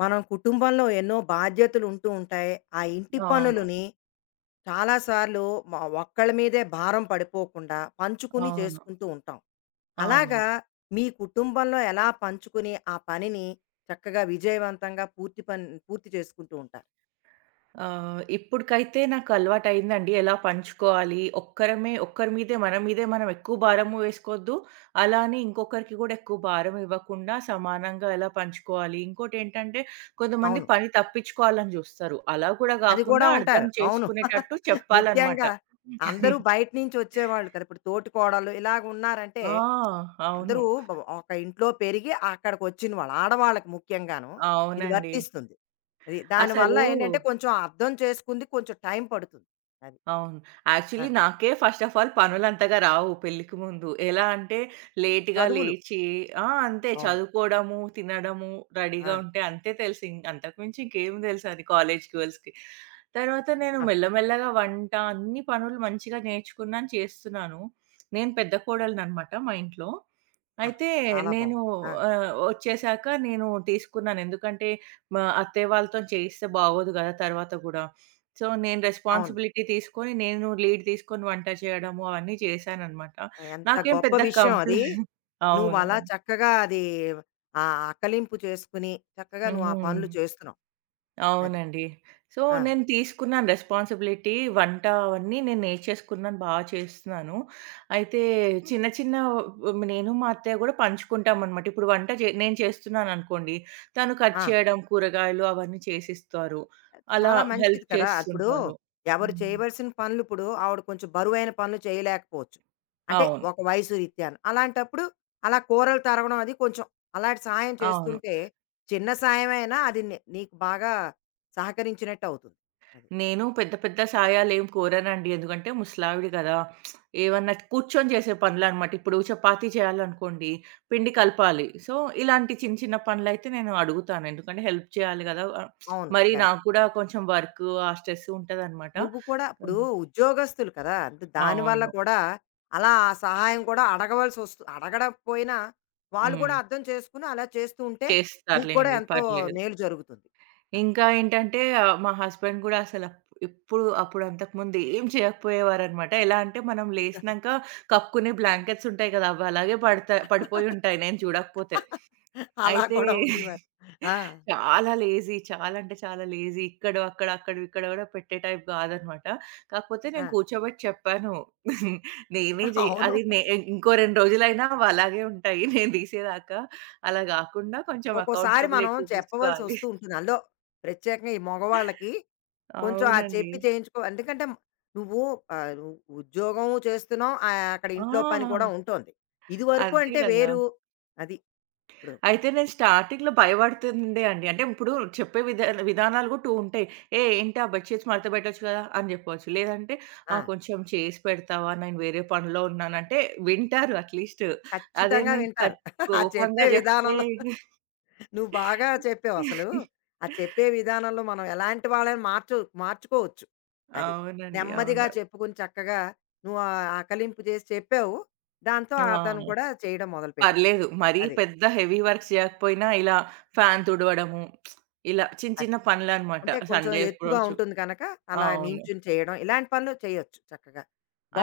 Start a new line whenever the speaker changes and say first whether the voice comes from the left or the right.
left: మనం కుటుంబంలో ఎన్నో బాధ్యతలు ఉంటూ ఉంటాయి. ఆ ఇంటి
right: అవును.
left: పనులని చాలా సార్లు మ ఒక్కళ్ళ మీదే భారం పడిపోకుండా పంచుకుని
right: అవును.
left: చేసుకుంటూ ఉంటాం. అలాగా
right: అవునండి.
left: మీ కుటుంబంలో ఎలా పంచుకుని ఆ పనిని చక్కగా విజయవంతంగా పూర్తి చేసుకుంటూ ఉంటారు?
right: ఇప్పటికైతే నాకలవాటయిందండి. ఎలా పంచుకోవాలి, ఒక్కరమే ఒక్కరి మీదే మన మీదే మనం ఎక్కువ భారము వేసుకోవద్దు. అలా అని ఇంకొకరికి కూడా ఎక్కువ భారం ఇవ్వకుండా సమానంగా ఎలా పంచుకోవాలి. ఇంకోటేంటంటే కొంతమంది
left: అవును.
right: పని తప్పించుకోవాలని చూస్తారు. అలా కూడా
left: అది కూడా
right: కాకుండా
left: ఉంటారు.
right: అర్థం
left: అవును.
right: చేసుకునేటట్టు చెప్పాలన్నమాట.
left: ముఖ్యంగా అందరూ బయట నుంచి వచ్చేవాళ్ళు కదా! ఇప్పుడు తోటికోడళ్ళు ఇలాగ ఉన్నారంటే
right: ఆ! అవును.
left: అందరూ ఒక ఇంట్లో పెరిగి అక్కడికొచ్చిన వాళ్ళు ఆడవాళ్ళకి ముఖ్యంగాను ఇది
right: అవునండి.
left: వర్తిస్తుంది. అది దానివల్ల
right: అసలు
left: ఏంటంటే కొంచెం అర్థం చేసుకుంది కొంచెం టైం పడుతుంది. అది.
right: అవును.
left: ఆ!
right: యాక్చువల్లీ నాకే ఫస్ట్ ఆఫ్ ఆల్ పనులంతగా రావు పెళ్ళికి ముందు. ఎలా అంటే లేట్‌గా
left: చదువులు.
right: లేచి, ఆ, అంతే
left: అవును.
right: చదువుకోవడము, తినడము,
left: ఆ!
right: రెడీగా ఉంటే అంతే తెలుసు. అంతకుమించి ఇంకేం తెలుసది కాలేజ్ గర్ల్స్‌కి. తర్వాత నేను
left: అవును.
right: మెల్లమెల్లగా వంట అన్ని పనులు మంచిగా నేర్చుకున్నాను, చేస్తున్నాను. నేను పెద్ద కోడలిననమాట మా ఇంట్లో.
left: ఆహా!
right: అయితే
left: చాలా
right: నేను,
left: బావుంది. ఆ!
right: ఒచ్చేసాక నేను తీసుకున్నాను. ఎందుకంటే మా అత్తయ్య వాళ్ళతోని చేయిస్తే బాగోదు గదా! తర్వాత గూడా. సో, నేను
left: అవును.
right: రెస్పాన్సిబిలిటీ తీసుకొని, నేను లీడ్ తీసుకొని వంట చేయడము అవన్నీ చేశాననమాట.
left: ఎంత
right: నాకేం
left: గొప్ప
right: పెద్ద
left: విషయం
right: కంప్లెయింట్.
left: అది. నువ్వలా
right: అవునవును.
left: చక్కగా అది ఆ అకలింపు చేసుకుని చక్కగా నువ్వు ఆ
right: హ్మ్.
left: పనులు చేస్తున్నావు. అది.
right: అవునండి. సో,
left: ఆ!
right: నేను తీసుకున్నాను రెస్పాన్సిబిలిటీ. వంట అవన్నీ నేను నేర్చేసుకున్నాను, బా చేస్తున్నాను. అయితే చిన్న చిన్న, నేను మా అత్తయ్య గూడా పంచుకుంటామనమాట. ఇప్పుడు వంట చే నేను చేస్తున్నాననుకోండి, తను కట్
left: ఆ!
right: చేయడం, కూరగాయలు అవన్నీ చేసిస్తారు. అలా
left: చాలా మంచిది
right: హెల్ప్
left: కదా! ఇప్పుడు
right: చేస్తుంటారు.
left: ఎవరు
right: హ్మ్.
left: చేయవలసిన పనులు ఇప్పుడు ఆవిడ కొంచెం బరువైన పనులు చేయలేకపోవచ్చు. అంటే
right: అవును.
left: ఒక వయసు రీత్యాను. అలాంటప్పుడు అలా కూరలు తరగడం అది కొంచెం అలాంటి సహాయం
right: అవును.
left: చేస్తుంటే చిన్న సాయమైనా అది నీకు బాగా సహకరించినట్టు అవుతుంది. అది.
right: నేను పెద్ద పెద్ద సాయాలేం కోరనండి. ఎందుకంటే ముసలావిడ గదా! ఏవన్నా కూర్చొని చేసే పనులనమాట. ఇప్పుడు చపాతీ చేయాలనుకోండి, పిండి కలపాలి. సో, ఇలాంటి చిన్న చిన్న పనులైతే నేను అడుగుతాను. ఎందుకంటే హెల్ప్ చేయాలి గదా!
left: అవును.
right: మరి
left: కరెక్ట్.
right: నాకు కూడా కొంచెం వర్కు ఆ స్ట్రెస్ ఉంటదనమాట.
left: నువ్వు కూడా ఇప్పుడు
right: హ్మ్.
left: ఉద్యోగస్తులు కదా! అంటే దానివల్ల
right: అవును.
left: కూడా అలా ఆ సహాయం కూడా అడగడకపోయినా వాళ్ళు కూడా
right: హ్మ్.
left: అర్థం చేసుకొని అలా చేస్తూ ఉంటే నీకు కూడా
right: చేస్తారులేండి.
left: ఎంతో
right: పర్లేదు.
left: మేలు జరుగుతుంది.
right: ఇంకా ఏంటంటే, మా హస్బెండ్ గూడా, ఎప్పుడు అప్పుడు అంతకుముందు ఏం చేయకపోయేవారనమాట. ఎలా అంటే మనం లేసినంక కప్పుకునే బ్లాంకెట్స్ ఉంటాయి గదా! అవి అలాగే
left: అది.
right: పడిపోయుంటాయి నేను చూడకపోతే.
left: అలా
right: అయితే
left: కూడా ఉండేవారు. ఆ!
right: చాలా లేజీ, చాలా అంటే చాలా లేజీ. ఇక్కడో అక్కడ, అక్కడో ఇక్కడ గూడా పెట్టే టైప్ గాదనమాట. కాకపోతే
left: ఆ!
right: నేను కూర్చోబెట్టి చెప్పాను. నేనే జెయ్
left: అవును.
right: అది నే ఇంకో 2 రోజులైనా అవి అలాగే ఉంటాయి, నేను తీసేదాకా. అలా గాకుండా కొంచెం
left: ఒక్కోసారి మనం
right: అకౌంటబిలిటీ
left: చెప్పవలసి
right: తీసుకోవాలి.
left: వస్తూ ఉంటుంది. అందులో ప్రత్యేకంగా ఈ మగవాళ్ళకి కొంచెం ఆ
right: అవునండి.
left: చెప్పి చేయించుకో ఎందుకంటే నువ్వు నువ్వు ఉద్యోగం చేస్తున్నావు. అక్కడ ఇంట్లో పని కూడా
right: ఆ!
left: ఉంటోంది. ఇదివరకు
right: అదే
left: అంటే
right: గదా!
left: వేరు. అది ఇప్పుడు.
right: అయితే నేను స్టార్టింగ్‌లో భయపడుతుండే అండి. అంటే ఇప్పుడు చెప్పే విధానాలు గూడా 2 ఉంటాయి. "ఏ ఏంటి ఆ బెడ్‌షీట్స్ మడత పెట్టొచ్చు గదా!" అని జెప్పొచ్చు. లేదంటే,
left: ఆ!
right: కొంచెం చేసి పెడతావా? నేను వేరే పనిలో ఉన్నానంటే" వింటారు అట్‌లీస్ట్. అదే
left: ఖచ్చితంగా
right: నేను
left: వింటారు.
right: కట్
left: ఆ
right: కోపంగా
left: చెప్పే
right: జెప్తే
left: విధానంలో నువ్వు బాగా చెప్పావు అసలు. ఆ చెప్పే విధానంలో మనం ఎలాంటి వాళ్ళని మార్చుకోవచ్చు. అది.
right: అవునండి.
left: నెమ్మదిగా
right: అవును.
left: చెప్పుకొని చక్కగా నువ్వు ఆ ఆకలింపు చేసి చెప్పావు. దాంతో
right: ఆ!
left: అతను కూడా చేయడం మొదలుపెట్టాడు.
right: పర్లేదు. మరీ
left: అది.
right: పెద్ద హెవీ వర్క్స్ చేయకపోయినా ఇలా ఫ్యాన్ తుడవడము, ఇలా చిన్న
left: అది.
right: చిన్న పనులనమాట
left: అంటే కొంచెం
right: సండే
left: ఎత్తుగా
right: రోజు.
left: ఉంటుంది కనుక అలా
right: అవును.
left: నించుని చేయడం. ఇలాంటి పనులు చేయొచ్చు చక్కగా.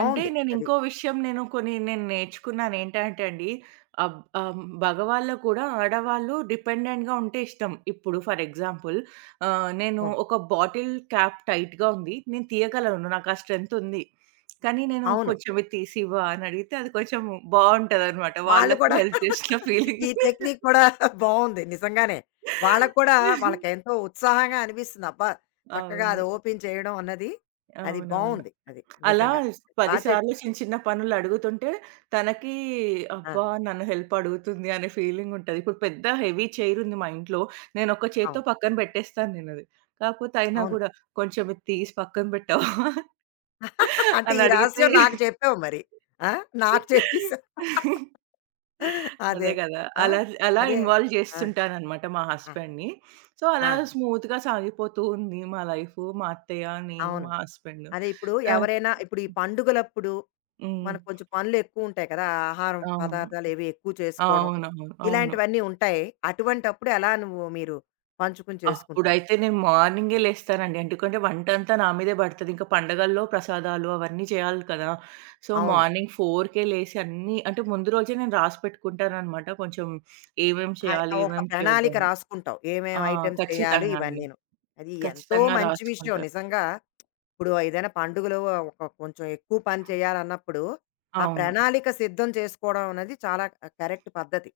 right: అంటే నేను
left: అది.
right: ఇంకో విషయం, నేను కొన్ని నేను నేర్చుకున్నాను ఏంటంటే అండి, అబ్ ఆహ్, మగవాళ్ళకి కూడా ఆడవాళ్ళు డిపెండెంట్‌గా ఉంటే ఇష్టం. ఇప్పుడు ఫర్ ఎగ్జాంపుల్, నేను
left: అవును.
right: ఒక బాటిల్ క్యాప్ టైట్‌గా ఉంది. నేను తీయగలను. నాకు ఆ స్ట్రెంత్ ఉంది. కానీ నేను
left: అవును.
right: కొంచెం "ఇది తీసివ్వా" అని అడిగితే అది కొంచెం బావుంటదనమాట.
left: వాళ్ళు
right: వాళ్ళకి
left: కూడా
right: హెల్ప్ చేసిన ఫీలింగ్.
left: ఈ టెక్నిక్ కూడా బావుంది. నిజంగానే. వాళ్ళకి కూడా వాళ్ళకెంతో ఉత్సాహంగా అనిపిస్తుంది. అబ్బా! చక్కగా
right: అవును.
left: అది ఓపెన్ చేయడం అన్నది. అది
right: అవునవును.
left: బావుంది. అది
right: అలా
left: నిజంగా. బా
right: 10 సార్లు
left: చెప్పావు.
right: చిన్న చిన్న పనులు అడుగుతుంటే తనకి
left: ఆ!
right: అబ్బా! నన్ను హెల్ప్ అడుగుతుంది అనే ఫీలింగ్ ఉంటది. ఇప్పుడు పెద్ద హెవీ చైర్ ఉంది మా ఇంట్లో. నేను ఒక చేత్తో
left: అవును.
right: పక్కన పెట్టేస్తాను నేనది. కాకపోతే అయినా
left: అవును.
right: గూడా కొంచెం ఇది తీసి పక్కన పెట్టవా?
left: అంటే
right: అని
left: ఈ
right: అడిగితే
left: రహస్యం నాకు చెప్పావు మరి. ఆ! నాకు చెప్పేసావు. అదే.
right: అదే గదా!
left: ఆ!
right: అలా అలా
left: అదే.
right: ఇన్వాల్వ్
left: ఆ!
right: చేస్తుంటాననమాట మా
left: ఆ!
right: హస్బెండ్‌ని. సో,
left: ఆ!
right: అలా స్మూత్‌గా సాగిపోతూ ఉంది మా లైఫు. మా అత్తయ్య, నేను,
left: అవును.
right: మా హస్బెండ్.
left: అదే ఇప్పుడు
right: ఆహ్,
left: ఎవరైనా ఇప్పుడు ఈ పండుగలప్పుడు
right: హ్మ్.
left: మనకు కొంచెం పనులు ఎక్కువుంటాయి కదా! ఆహారం
right: అవును.
left: పదార్థాలు ఏవి ఎక్కువ చేసుకోవడం.
right: అవునవును. అవును.
left: ఇలాంటివన్నీ ఉంటాయి. అటువంటప్పుడు ఎలా నువ్వు మీరు పంచుకుని చేసుకుంటారు?
right: అప్పుడైతే నేను మార్నింగే లేస్తానండి. ఎందుకంటే వంటంతా నా మీదే పడతది. ఇంకా పండగల్లో ప్రసాదాలు అవన్నీ చేయాలి కదా! సో,
left: అవును.
right: మార్నింగ్ 4:00కే లేసి అన్నీ, అంటే ముందు రోజే నేను రాసి పెట్టుకుంటాననమాట. కొంచెం ఏమేం
left: ఆహ్,
right: చేయాలి?
left: ఒక
right: ఏమేం
left: ప్రణాళిక
right: చేయొద్దని.
left: రాసుకుంటావు. ఏమేం
right: ఆ!
left: ఐటెమ్స్ చేయాలి
right: ఖచ్చితంగా అండి.
left: ఇవన్నీను. అది ఎంతో
right: ఖచ్చితంగా
left: మంచి విషయం
right: రాసుకుంటా.
left: నిజంగా. ఇప్పుడు ఏదైనా పండుగలు ఒక కొంచెం ఎక్కువ పని చేయాలన్నప్పుడు, ఆ
right: అవును.
left: ప్రణాళిక సిద్ధం చేసుకోవడం అనేది చాలా కరెక్ట్ పద్ధతి.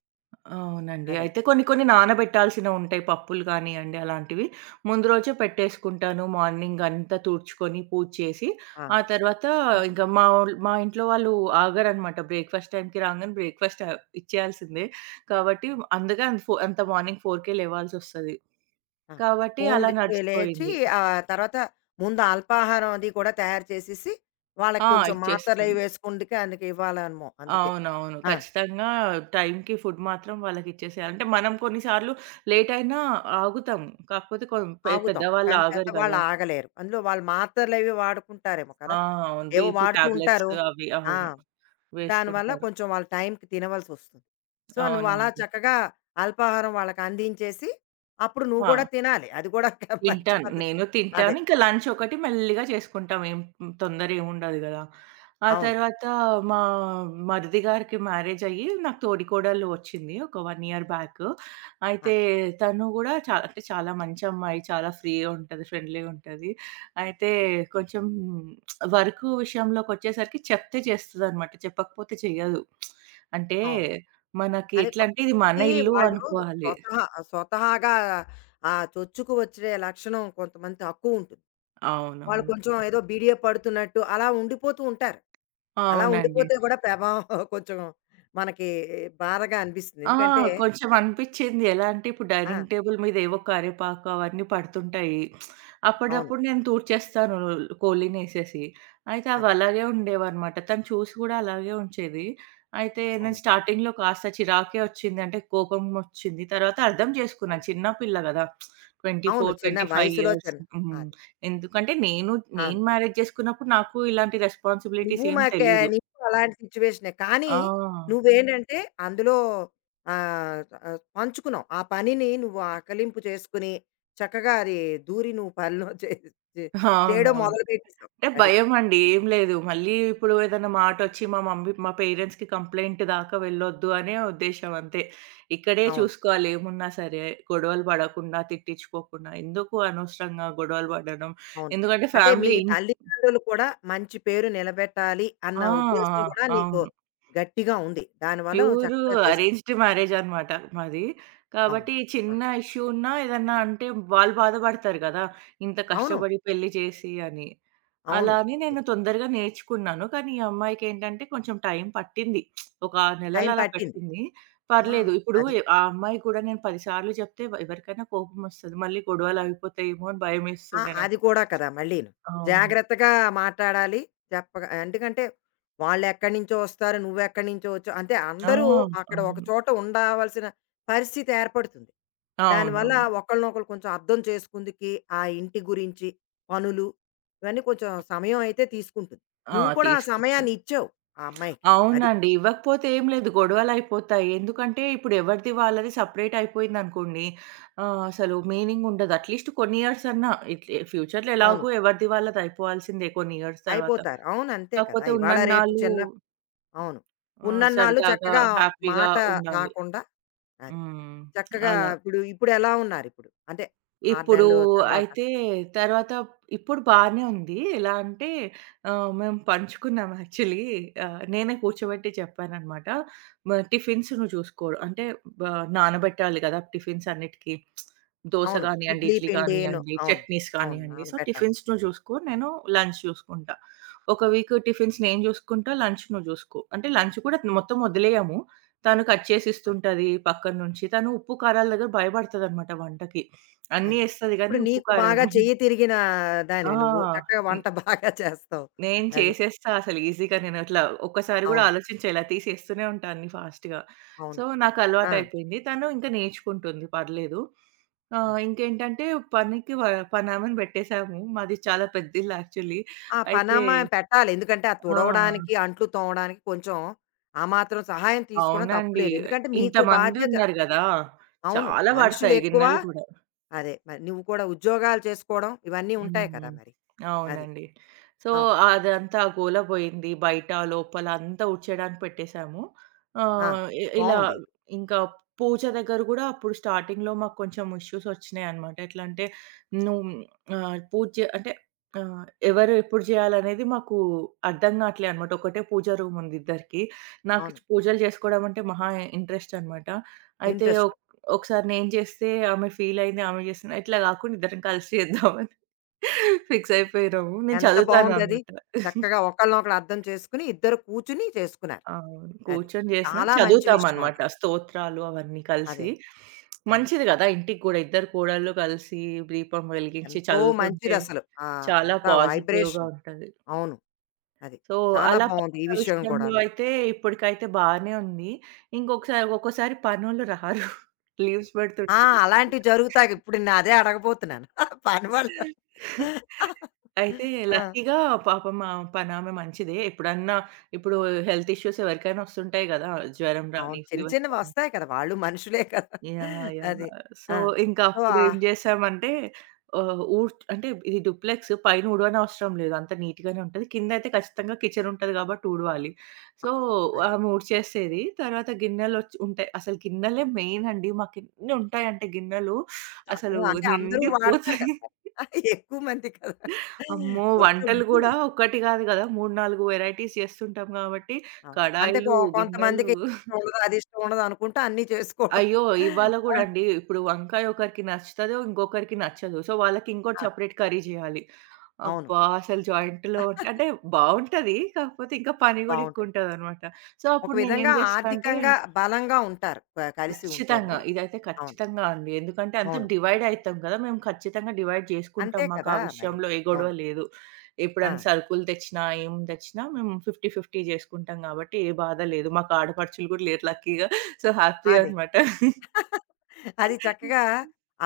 right: అవునండి.
left: అది.
right: అయితే కొన్ని కొన్ని నానబెట్టాల్సినవుంటాయి, పప్పులు గానియండి అలాంటివి. ముందు రోజే పెట్టేసుకుంటాను. మార్నింగ్ అంతా తుడుచుకొని, పూజ చేసి,
left: ఆ!
right: ఆ తర్వాత, ఇంక మా ఇంట్లో వాళ్ళు ఆగరనమాట. బ్రేక్‌ఫాస్ట్ టైమ్‌కి రాంగానే బ్రేక్‌ఫాస్ట్, ఇచ్చేయాల్సిందే. కాబట్టి అందుకే అంత మార్నింగ్ 4కే లేవాల్సొస్తది.
left: ఆ!
right: కాబట్టి అలా
left: ఫోన్‌లు లేచి
right: నడిచిపోయింది.
left: ఆ తర్వాత ముందు అల్పాహారం అది కూడా తయారు చేసేసి, వాళ్ళకి
right: ఆ!
left: కొంచెం మాత్రలవి
right: ఇచ్చేస్తాను.
left: వేసుకుందుకే అందుకే ఇవ్వాలేమో అందుకే.
right: అవునవును.
left: ఆ!
right: ఖచ్చితంగా టైంకి ఫుడ్ మాత్రం వాళ్ళకిచ్చేసేయాలి. అంటే మనం కొన్ని సార్లు లేట్ అయినా ఆగుతాము. కాకపోతే కొం పె
left: ఆగుతాం.
right: పెద్దవాళ్ళు
left: కానీ
right: ఆగరు
left: పెద్దవాళ్ళు
right: కదా!
left: ఆగలేరు. అందులో వాళ్ళు మాత్రలవి వాడుకుంటారేమో కదా!
right: ఆ! అవును.
left: ఏవో
right: బీపీ
left: వాడుతూ
right: టాబ్లెట్స్
left: ఉంటారు.
right: అవి
left: ఆ!
right: అవును.
left: దానివల్ల
right: వేసుకుంటారు.
left: కొంచెం వాళ్ళు టైంకి తినవలసొస్తుంది. సో, నువ్వలా
right: అవునండి.
left: చక్కగా అల్పాహారం వాళ్ళకి అందించేసి, అప్పుడు నువ్వు కూడా
right: ఆ!
left: తినాలి. అది కూడా ఒక మంచి
right: తింటాను.
left: పద్ధతి.
right: నేను
left: అదే.
right: తింటాను. ఇంకా లంచ్ ఒకటి మెల్లిగా చేసుకుంటాం. ఏం తొందర ఏముండదు గదా! ఆ
left: అవును.
right: తర్వాత మా మరిది గారికి మ్యారేజ్ అయ్యి నాకు తోడికోడలు వచ్చింది. ఒక 1 ఇయర్ బ్యాక్.
left: ఆ!
right: అయితే తను గూడా చాలా, అంటే చాలా మంచి అమ్మాయి. చాలా ఫ్రీగా ఉంటది. ఫ్రెండ్లీగా ఉంటది. అయితే కొంచెం వర్క్ విషయంలోకొచ్చేసరికి చెప్తే చేస్తదనమాట. చెప్పకపోతే చెయ్యదు. అంటే
left: అవును.
right: మనకి
left: అదే
right: ఎట్లంటే ఇది మన
left: కొంతమందికి
right: ఇల్లు
left: వాళ్ళు
right: అనుకోవాలి.
left: స్వతహా స్వతహాగా ఆ చొచ్చుకు వచ్చే లక్షణం కొంతమంది తక్కువ ఉంటుంది. వాళ్ళు
right: అవునవును.
left: కొంచెం ఏదో బీడియ పడుతున్నట్టు అలా ఉండిపోతూ ఉంటారు. అలా
right: అవునండి.
left: ఉండిపోతే కూడా ప్రభావం కొంచెం మనకి బాధగా అనిపిస్తుంది.
right: ఆ!
left: ఎందుకంటే
right: కొంచెం అనిపిచ్చింది. ఎలా అంటే ఇప్పుడు
left: ఆ!
right: డైనింగ్ టేబుల్ మీద ఏవో కరివేపాకు అవన్నీ పడుతుంటాయి.
left: అవును.
right: అప్పటిదప్పుడు నేను తూడ్చేస్తాను కోళ్ళినేసేసి. అయితే అవి
left: అదే.
right: అలాగే ఉండేవన్నమాట. తను చూసి గూడా అలాగే ఉంచేది. అయితే నేను
left: అవును.
right: స్టార్టింగ్‌లో కాస్త చిరాకే వచ్చింది. అంటే కోపం వచ్చింది. తర్వాత అర్థం చేసుకున్నా,
left: అవును.
right: చిన్న పిల్ల గదా! 24,
left: అవును. చిన్న
right: 25
left: వయసులో
right: ఇయర్స్.
left: చిన్న
right: హ్మ్.
left: అది.
right: ఎందుకంటే నేను
left: అవును.
right: నేను మ్యారేజ్ చేసుకున్నప్పుడు నాకు ఇలాంటి
left: నువ్వు
right: రెస్పాన్సిబిలిటీస్ ఏం
left: మాకే
right: తెలీదు.
left: నీకు అలాంటి సిచ్యువేషనే. కానీ
right: ఆ!
left: నువ్వేంటంటే అందులో ఆహ్, ఆహ్, పంచుకున్నావు. ఆ పనిని నువ్వు ఆకలింపు చేసుకొని చక్కగా అది దూరి నువ్వు పనిలో చే చే చేయడం
right: అవునవును.
left: మొదలుపెట్టేసావు.
right: అంటే
left: అది.
right: భయమండి. ఏం లేదు. మళ్ళీ ఇప్పుడు ఏదైనా మాటొచ్చి మా మమ్మీ మా పేరెంట్స్‌కి కంప్లెయింట్ దాకా వెళ్ళొద్దు అనే ఉద్దేశ్యం, అంతే. ఇక్కడే
left: అవును.
right: చూసుకోవాలి ఏమున్నా సరే. గొడవలు పడకుండా, తిట్టించుకోకుండా, ఎందుకు అనవసరంగా గొడవలు పడడం.
left: అవును.
right: ఎందుకంటే
left: అంటే మీ
right: ఫ్యామిలీ ఇన్,
left: తల్లిదండ్రులు కూడా మంచి పేరు నిలబెట్టాలి అన్న
right: ఆ!
left: ఉద్దేశ్యం కూడా నీకు
right: అవును.
left: గట్టిగా ఉంది. దానివల్ల నువ్వు
right: ప్యూర్
left: చక్కగా చేసుకున్నావు.
right: అరేంజ్డ్ మ్యారేజ్ అన్నమాట మాది.
left: అవును.
right: కాబట్టి
left: ఆ!
right: చిన్న ఇష్యూ ఉన్నా ఏదన్నా అంటే వాళ్ళు బాధపడతారు గదా! ఇంత
left: అవును.
right: కష్టపడి పెళ్లి చేసి అని.
left: అవును.
right: అలా అని
left: అదే.
right: నేను తొందరగా నేర్చుకున్నాను. కానీ ఈ అమ్మాయికేంటంటే కొంచెం టైం పట్టింది. ఒక 6
left: టైం
right: నెలలు అలా
left: పట్టింది.
right: పట్టింది.
left: ఆ!
right: పర్లేదు. ఇప్పుడు
left: అది.
right: ఆ అమ్మాయి కూడా, నేను 10 సార్లు చెప్తే ఎవరికైనా కోపమొస్తది. మళ్ళీ గొడవలు అయిపోతాయేమో అని
left: ఆ!
right: భయమేస్తుండే
left: అది
right: నాకు.
left: కూడా కదా! మళ్ళీను.
right: అవును.
left: జాగ్రత్తగా మాట్లాడాలి. చెప్పగా ఎందుకంటే వాళ్ళెక్కడి నుంచో వస్తారు. నువ్వెక్కడి నుంచో వచ్చావు. అంటే
right: ఆ!
left: అందరూ అక్కడ ఒక
right: అవును.
left: చోట ఉండవలసిన పరిస్థితి ఏర్పడుతుంది.
right: అవునవును.
left: దానివల్ల ఒకళ్ళనొకళ్ళు కొంచెం అర్థం చేసుకుందుకి, ఆ ఇంటి గురించి, పనులు ఇవన్నీ కొంచెం సమయం అయితే తీసుకుంటుంది.
right: ఆ!
left: నువ్వు కూడా ఆ
right: తీసుకుంటాను.
left: సమయాన్ని ఇచ్చావు ఆ అమ్మాయికి. అది.
right: అవునండి. ఇవ్వకపోతే ఏం లేదు, గొడవలయిపోతాయి. ఎందుకంటే ఇప్పుడు ఎవరిది వాళ్ళది సెపరేట్ అయిపోయిందనుకోండి. అసలు మీనింగ్ ఉండదు. అట్‌లీస్ట్ కొన్ని ఇయర్స్ అన్నా. ఇట్లే ఫ్యూచర్‌లో
left: అవును.
right: ఎలాగో ఎవరిది వాళ్ళది అయిపోవాల్సిందే కొన్ని ఇయర్స్ తర్వాత.
left: అయిపోతారు. అవును. అంతే కదా!
right: కాకపోతే
left: ఇవాళ రేపు
right: ఉన్నన్నాళ్ళు,
left: చిన్న అవును. ఉన్నన్నాళ్ళు
right: సరదాగా
left: చక్కగా
right: హ్యాపీగా
left: మాట
right: ఉండాలి.
left: రాకుండా అది.
right: హ్మ్.
left: చక్కగా
right: అలా.
left: ఇప్పుడెలా ఉన్నారిప్పుడు? అంటే 6
right: ఇప్పుడు
left: నెలలు తర్వాత.
right: అయితే తర్వాత ఇప్పుడు బానే ఉంది. ఎలా అంటే, మేము పంచుకున్నాం యాక్చువల్లీ. నేనే కూర్చోబెట్టి చెప్పాననమాట. టిఫిన్స్ నువ్వు చూసుకో అంటే, బ నానబెట్టాలి కదా! టిఫిన్స్ అన్నిటికి. దోస
left: అవును.
right: గానియండి,
left: ఇడ్లీ
right: ఇడ్లీ
left: పిండి ను
right: గానియండి,
left: అవును.
right: చట్నీస్
left: అవును.
right: కానియండి. సో,
left: నానబెట్టాలి.
right: టిఫిన్స్ నువ్వు చూసుకో. నేను లంచ్ చూసుకుంటా. ఒక వీక్ టిఫిన్స్ నేను చూసుకుంటా. లంచ్ నువ్వు చూసుకో. అంటే లంచ్ కూడా మొత్తం వదిలేయము. తను కట్ చేసి
left: అదే.
right: ఇస్తుంటది పక్కన నుంచి. తను ఉప్పు, కారాల దగ్గర భయపడతదనమాట వంటకి.
left: అదే.
right: అన్నీ ఏస్తది గానీ,
left: ఇప్పుడు
right: ఉప్పు,
left: నీకు
right: కారం.
left: బాగా చెయ్యి తిరిగిన
right: ఆ!
left: దానివి నువ్వు. చక్కగా
right: హ్మ్.
left: వంట బాగా చేస్తావు.
right: నేను
left: అది.
right: చేసేస్తా అసలు ఈజీగా, నేనట్లా ఒక్కసారి గూడా
left: అవును.
right: ఆలోచించా. ఇలా తీసేస్తూనే ఉంటా అన్ని ఫాస్ట్‌గా. సో,
left: అవును.
right: నాకు
left: ఆ!
right: అలవాటయిపోయింది. తను ఇంకా నేర్చుకుంటుంది, పర్లేదు.
left: అది.
right: ఇంకేంటంటే, పనికి వ పనామెను బెట్టేసాము. మాది చాలా పెద్ద ఇల్లు యాక్చువల్లీ.
left: ఆ
right: అయితే
left: పనమ్మాయిని పెట్టాలి. ఎందుకంటే, ఆ
right: ఆ!
left: తుడవడానికి, అంట్లు తోమడానికి కొంచెం ఆ మాత్రం సహాయం తీసుకోవడం
right: అవునండి.
left: తప్పులేదు. ఎందుకంటే, మీకు
right: ఇంతమంది
left: బాధ్యత
right: ఉన్నారు గదా!
left: అవును.
right: చాలా పడతాయి
left: మనుషులెక్కువ.
right: గిన్నెలు కూడా.
left: అదే. మరి నువ్వు కూడా ఉద్యోగాలు చేసుకోవడం ఇవన్నీ ఉంటాయి కదా
right: హ్మ్.
left: మరి. అది.
right: అవునండి. సో,
left: అవును.
right: అదంతా గోల పోయింది. బయట, లోపల అంతా ఊడ్చేయడానికి పెట్టేసాము.
left: ఆ!
right: ఆహ్, ఇ ఇలా
left: బావుంది ఇది.
right: ఇంకా, పూజ దగ్గర గూడా అప్పుడు స్టార్టింగ్‌లో మాకు కొంచెం ఇష్యూస్ ఒచ్చినాయన్నమాట. ఎట్లా అంటే, నువ్వు, ఆహ్, పూజ చే అంటే, ఆహ్, ఎవరు ఎప్పుడు జేయాలనేది మాకు అర్థం గాట్లే అన్నమాట. ఒకటే పూజ రూమ్ ఉంది ఇద్దరికీ. నాకు
left: అవును.
right: పూజలు జేసుకోవడం అంటే మహా ఇంట్రెస్ట్ అన్నమాట. అయితే
left: ఇంట్రెస్ట్.
right: ఒకసారి నేను జేస్తే ఆమె ఫీల్ అయింది. ఆమె జేసింది. ఇట్లా గాకుండా ఇద్దరం కలిసి చేద్దాం ఫిక్స్
left: అవును.
right: అయిపోయినాము. నేను
left: ఎంత బావుందది.
right: చదువుతాననమాట.
left: చక్కగా ఒకళ్ళనొకళ్ళు అర్థం చేసుకొని, ఇద్దరు కూర్చుని చేసుకున్నారు.
right: అవును.
left: అది.
right: కూర్చొని జేసినా
left: చాలా మంచి విషయం
right: చదువుతామనమాట.
left: అది.
right: స్తోత్రాలు అవన్నీ కలిసి.
left: అదే. అని.
right: మంచిది గదా! ఇంటికి గూడా ఇద్దరు కోడళ్ళు కలిసి దీపం వెలిగించి
left: ఎంతో
right: చదువుతుంటే
left: మంచిదసలు.
right: చాలా
left: అంతా
right: పాజిటివ్‌గా
left: వైబ్రేషన్.
right: ఉంటది.
left: అవును. అది.
right: సో,
left: చాలా
right: అలా
left: బావుంది ఈ
right: పనుల
left: విషయం
right: విషయంలో
left: కూడాను.
right: అయితే ఇప్పటికైతే బానే ఉంది. ఇంకొకసారి ఒక్కొక్కసారి పనోళ్ళు రారు. లీవ్స్
left: ఆ!
right: పెడుతుంటారు.
left: అలాంటివి జరుగుతాయి. ఇప్పుడు నేను అదే అడగబోతున్నాను. పని వల్ల.
right: అయితే
left: ఆ!
right: లక్కీగా, పాపం మా పనామె మంచిదే. ఎప్పుడన్నా ఇప్పుడు హెల్త్ ఇష్యూస్ ఎవరికైనా వస్తుంటాయి గదా! జ్వరం
left: అవును.
right: రాని,
left: చిన్న
right: ఫీవర్
left: చిన్నవి
right: రాని.
left: వస్తాయి కదా! వాళ్ళు మనుషులే కదా!
right: యాహ్! యాహ్!
left: అది.
right: సో,
left: ఆ!
right: ఇంకా
left: సో,
right: అప్పుడు
left: ఆ
right: ఏం జేశామంటే, ఆహ్, ఊడ్చ్ అంటే, ఇది డూప్లెక్స్, పైన ఊడవనవసరం లేదు. అంత నీట్‌గానే ఉంటది. కిందయితే ఖచ్చితంగా కిచెన్ ఉంటది గాబట్టి ఊడవాలి. సో,
left: అదే.
right: ఆమె ఊడ్చేసేది. తర్వాత ఉంటాయి. అసలు గిన్నెలే మెయిన్ అండి. మాకెన్ని ఉంటాయంటే గిన్నెలు అసలు
left: చాలా అంటే అందరూ వాడతారు
right: నిండిపోతాయి.
left: కదా! ఎక్కువ మంది కదా!
right: అమ్మో!
left: కొంచెం
right: వంటలు
left: ఉంటుంది.
right: గూడా ఒక్కటి గాదు గదా! 3, 4 వెరైటీస్ చేస్తుంటాం గాబట్టి,
left: అవును. అంటే
right: కడాయిలు,
left: కొంతమందికి
right: గిన్నెలు,
left: ఇది ఇష్టం ఉండదు, అది ఇష్టం ఉండదు అనుకుంటూ అన్నీ చేసుకోవడం.
right: అయ్యో! ఇవాళ
left: ఆ!
right: గూడా అండి. ఇప్పుడు వంకాయ ఒకరికి నచ్చుతదో, ఇంకొకరికి నచ్చదు. సో, వాళ్ళకి ఇంకోటి
left: ఆ!
right: సెపరేట్ కర్రీ జేయాలి.
left: అవును.
right: అబ్బా! అసలు జాయింట్‌లో అంటే బావుంటది. కాకపోతే ఇంకా పని గూడా ఎక్కువ
left: బావుంటుంది.
right: ఉంటదనమాట. సో,
left: ఒక
right: అప్పుడు నేనేం
left: విధంగా
right: జేస్తా అంటే,
left: ఆర్థికంగా బలంగా ఉంటారు. కలిసి ఉంటేను.
right: ఖచ్చితంగా. ఇదైతే
left: అవును.
right: ఖచ్చితంగా అండి. ఎందుకంటే అంతా
left: అవును.
right: డివైడ్ అయితాం కదా! మేము ఖచ్చితంగా డివైడ్
left: అంతే
right: చేసుకుంటాం. మాకు
left: కదా!
right: ఆ
left: మరి.
right: విషయంలో ఏ గొడవ
left: అవును.
right: లేదు.
left: ఆ!
right: ఎప్పుడైనా సరుకులు తెచ్చినా, ఏం తెచ్చినా మేము 50, 50 చేసుకుంటాం, కాబట్టి ఏ బాధ లేదు. మాకు ఆడపడుచులు కూడా లేరు లక్కీగా. సో, హ్యాపీ
left: అదే.
right: అనమాట.
left: అది చక్కగా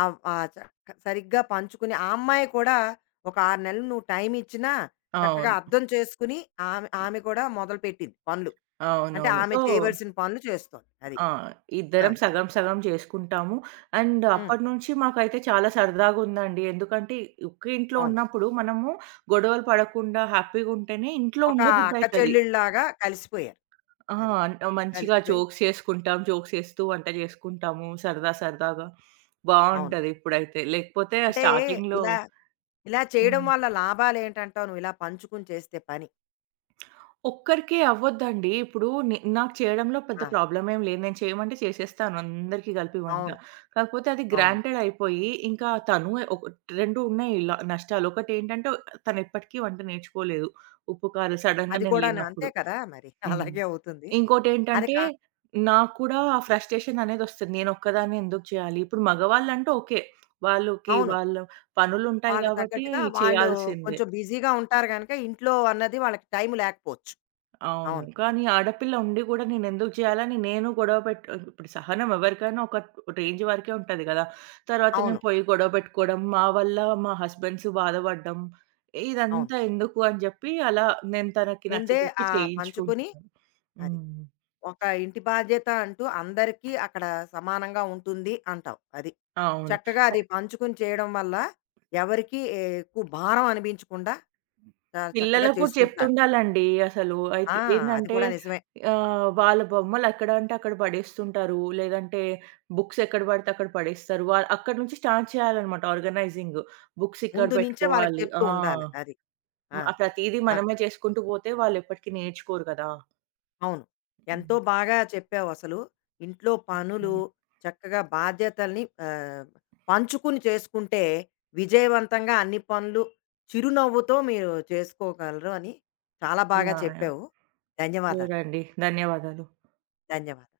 left: ఆహ్, ఆహ్, చ సరిగ్గా పంచుకుని ఆ అమ్మాయి కూడా ఒక 6 నెలలు నువ్వు టైం ఇచ్చినా చక్కగా
right: అవును.
left: అర్థం చేసుకుని ఆమె కూడా మొదలుపెట్టింది పనులు. అంటే
right: అవునవును.
left: ఆమె
right: సో,
left: చేయవలసిన పనులు చేస్తోంది. అది.
right: ఆ!
left: ఆ!
right: ఇద్దరం సగం సగం చేసుకుంటాము. అండ్
left: హ్మ్.
right: అప్పటినుంచి మాకైతే చాలా సరదాగా ఉందండి. ఎందుకంటే ఒకే ఇంట్లో
left: అవును.
right: ఉన్నప్పుడు మనము గొడవలు పడకుండా హ్యాపీగా ఉంటేనే ఇంట్లో
left: ఒక
right: ఉండబుద్ధి
left: అక్క
right: అయితది.
left: చెల్లెల్లాగా కలిసిపోయారు.
right: ఆ!
left: అది.
right: మంచిగా
left: కలిసిపోయి
right: జోక్స్ చేసుకుంటాం. జోక్స్ చేస్తూ వంట చేసుకుంటాము సరదా సరదాగా.
left: అవును.
right: బావుంటది ఇప్పుడైతే. లేకపోతే
left: అంటే
right: స్టార్టింగ్‌లో,
left: ఇలా, ఇలా చేయడం
right: హ్మ్.
left: వల్ల లాభాలేంటంటావు నువ్వు ఇలా పంచుకుని చేస్తే పని?
right: ఒక్కరికే అవ్వొద్దండి. ఇప్పుడు నాకు చేయడంలో పెద్ద
left: ఆ!
right: ప్రాబ్లమ్ ఏం లేదు. నేను చేయమంటే చేసేస్తాను అందరికీ కలిపి వంట.
left: అవును.
right: కాకపోతే అది
left: అవును.
right: గ్రాంటెడ్ అయిపోయి ఇంకా తను, ఒక 2 ఉన్నాయి ఇలా నష్టాలు. ఒకటేంటంటే తను ఎప్పటికీ వంట నేర్చుకోలేదు. ఉప్పు, కారం సడెన్‌గా
left: అది
right: నేను
left: కూడాను అంతే
right: లేనప్పుడు.
left: కదా! మరి
right: హ్మ్.
left: అలాగే అవుతుంది. అది
right: ఇంకోటేంటంటే,
left: కా
right: నాకు కూడా ఆ ఫ్రస్ట్రేషన్ అనేదొస్తది. నేనొక్కదాన్నే ఎందుకు చేయాలి? ఇప్పుడు మగవాళ్ళంటే ఓకే. వాళ్ళకి
left: అవును.
right: వాళ్ళ పనులుంటాయి
left: వాళ్ళకి
right: గాబట్టి
left: తగ్గట్టుగా వాళ్ళు
right: చేయాల్సిందే.
left: కొంచెం బిజీగా ఉంటారు గనక ఇంట్లో అన్నది వాళ్ళకి టైం లేకపోవచ్చు.
right: అవును.
left: అవును.
right: కానీ ఆడపిల్ల ఉండి గూడా నేనెందుకు చేయాలని నేను గొడవ పెట్ ఇప్పుడు సహనం ఎవరికైనా ఒక రేంజ్ వరకే ఉంటది గదా! తర్వాత
left: అవును.
right: నేను పోయి గొడవ పెట్టుకోవడం, మా వల్ల మా హస్బెండ్స్ బాధపడడం,
left: అవును.
right: ఇదంతా ఎందుకు అని జెప్పి, అలా నేను తనకి
left: ముందే
right: నచ్చజెప్పి
left: పంచుకొని
right: చేయించుకుంటున్నాను.
left: అది.
right: హ్మ్.
left: ఒక ఇంటి బాధ్యత అంటూ అందరికీ అక్కడ సమానంగా ఉంటుంది అంటావు. అది.
right: అవును.
left: చక్కగా అది పంచుకొని చేయడం వల్ల ఎవరికీ ఎక్కువ భారం అనిపించకుండా చాలా చక్కగా
right: పిల్లలకు కూడా
left: చేసుకుంటున్నారు.
right: చెప్తుండాలండి అసలు.
left: ఆ!
right: అయితే
left: అది
right: ఏందంటే,
left: కూడా నిజమే.
right: వాళ్ళ బొమ్మలు ఎక్కడ అంటే అక్కడ పడేస్తుంటారు. లేదంటే బుక్స్ ఎక్కడ పడితే అక్కడ పడేస్తారు. అక్కడి నుంచి స్టార్ట్ చేయాలన్నమాట ఆర్గనైజింగ్. బుక్స్ ఇక్కడ
left: ముందు నుంచే వాళ్ళకి
right: పెట్టుకోవాలి.
left: చెప్తూ
right: ఆ!
left: ఉండాలి. అది. ఆ!
right: ఆ ప్రతీదీ
left: ఆ!
right: మనమే చేసుకుంటూ పోతే వాళ్ళు ఎప్పటికి నేర్చుకోరు కదా!
left: అవును. ఎంతో
right: హ్మ్.
left: బాగా చెప్పావు అసలు. ఇంట్లో పనులు
right: ఓకే.
left: చక్కగా బాధ్యతల్ని పంచుకుని చేసుకుంటే విజయవంతంగా అన్ని పనులు చిరునవ్వుతో మీరు చేసుకోగలరు అని చాలా బాగా
right: యాహ్! యాహ్!
left: చెప్పావు.
right: ష్యూర్
left: ధన్యవాదాలు.
right: అండి. ధన్యవాదాలు.
left: ధన్యవాదాలు.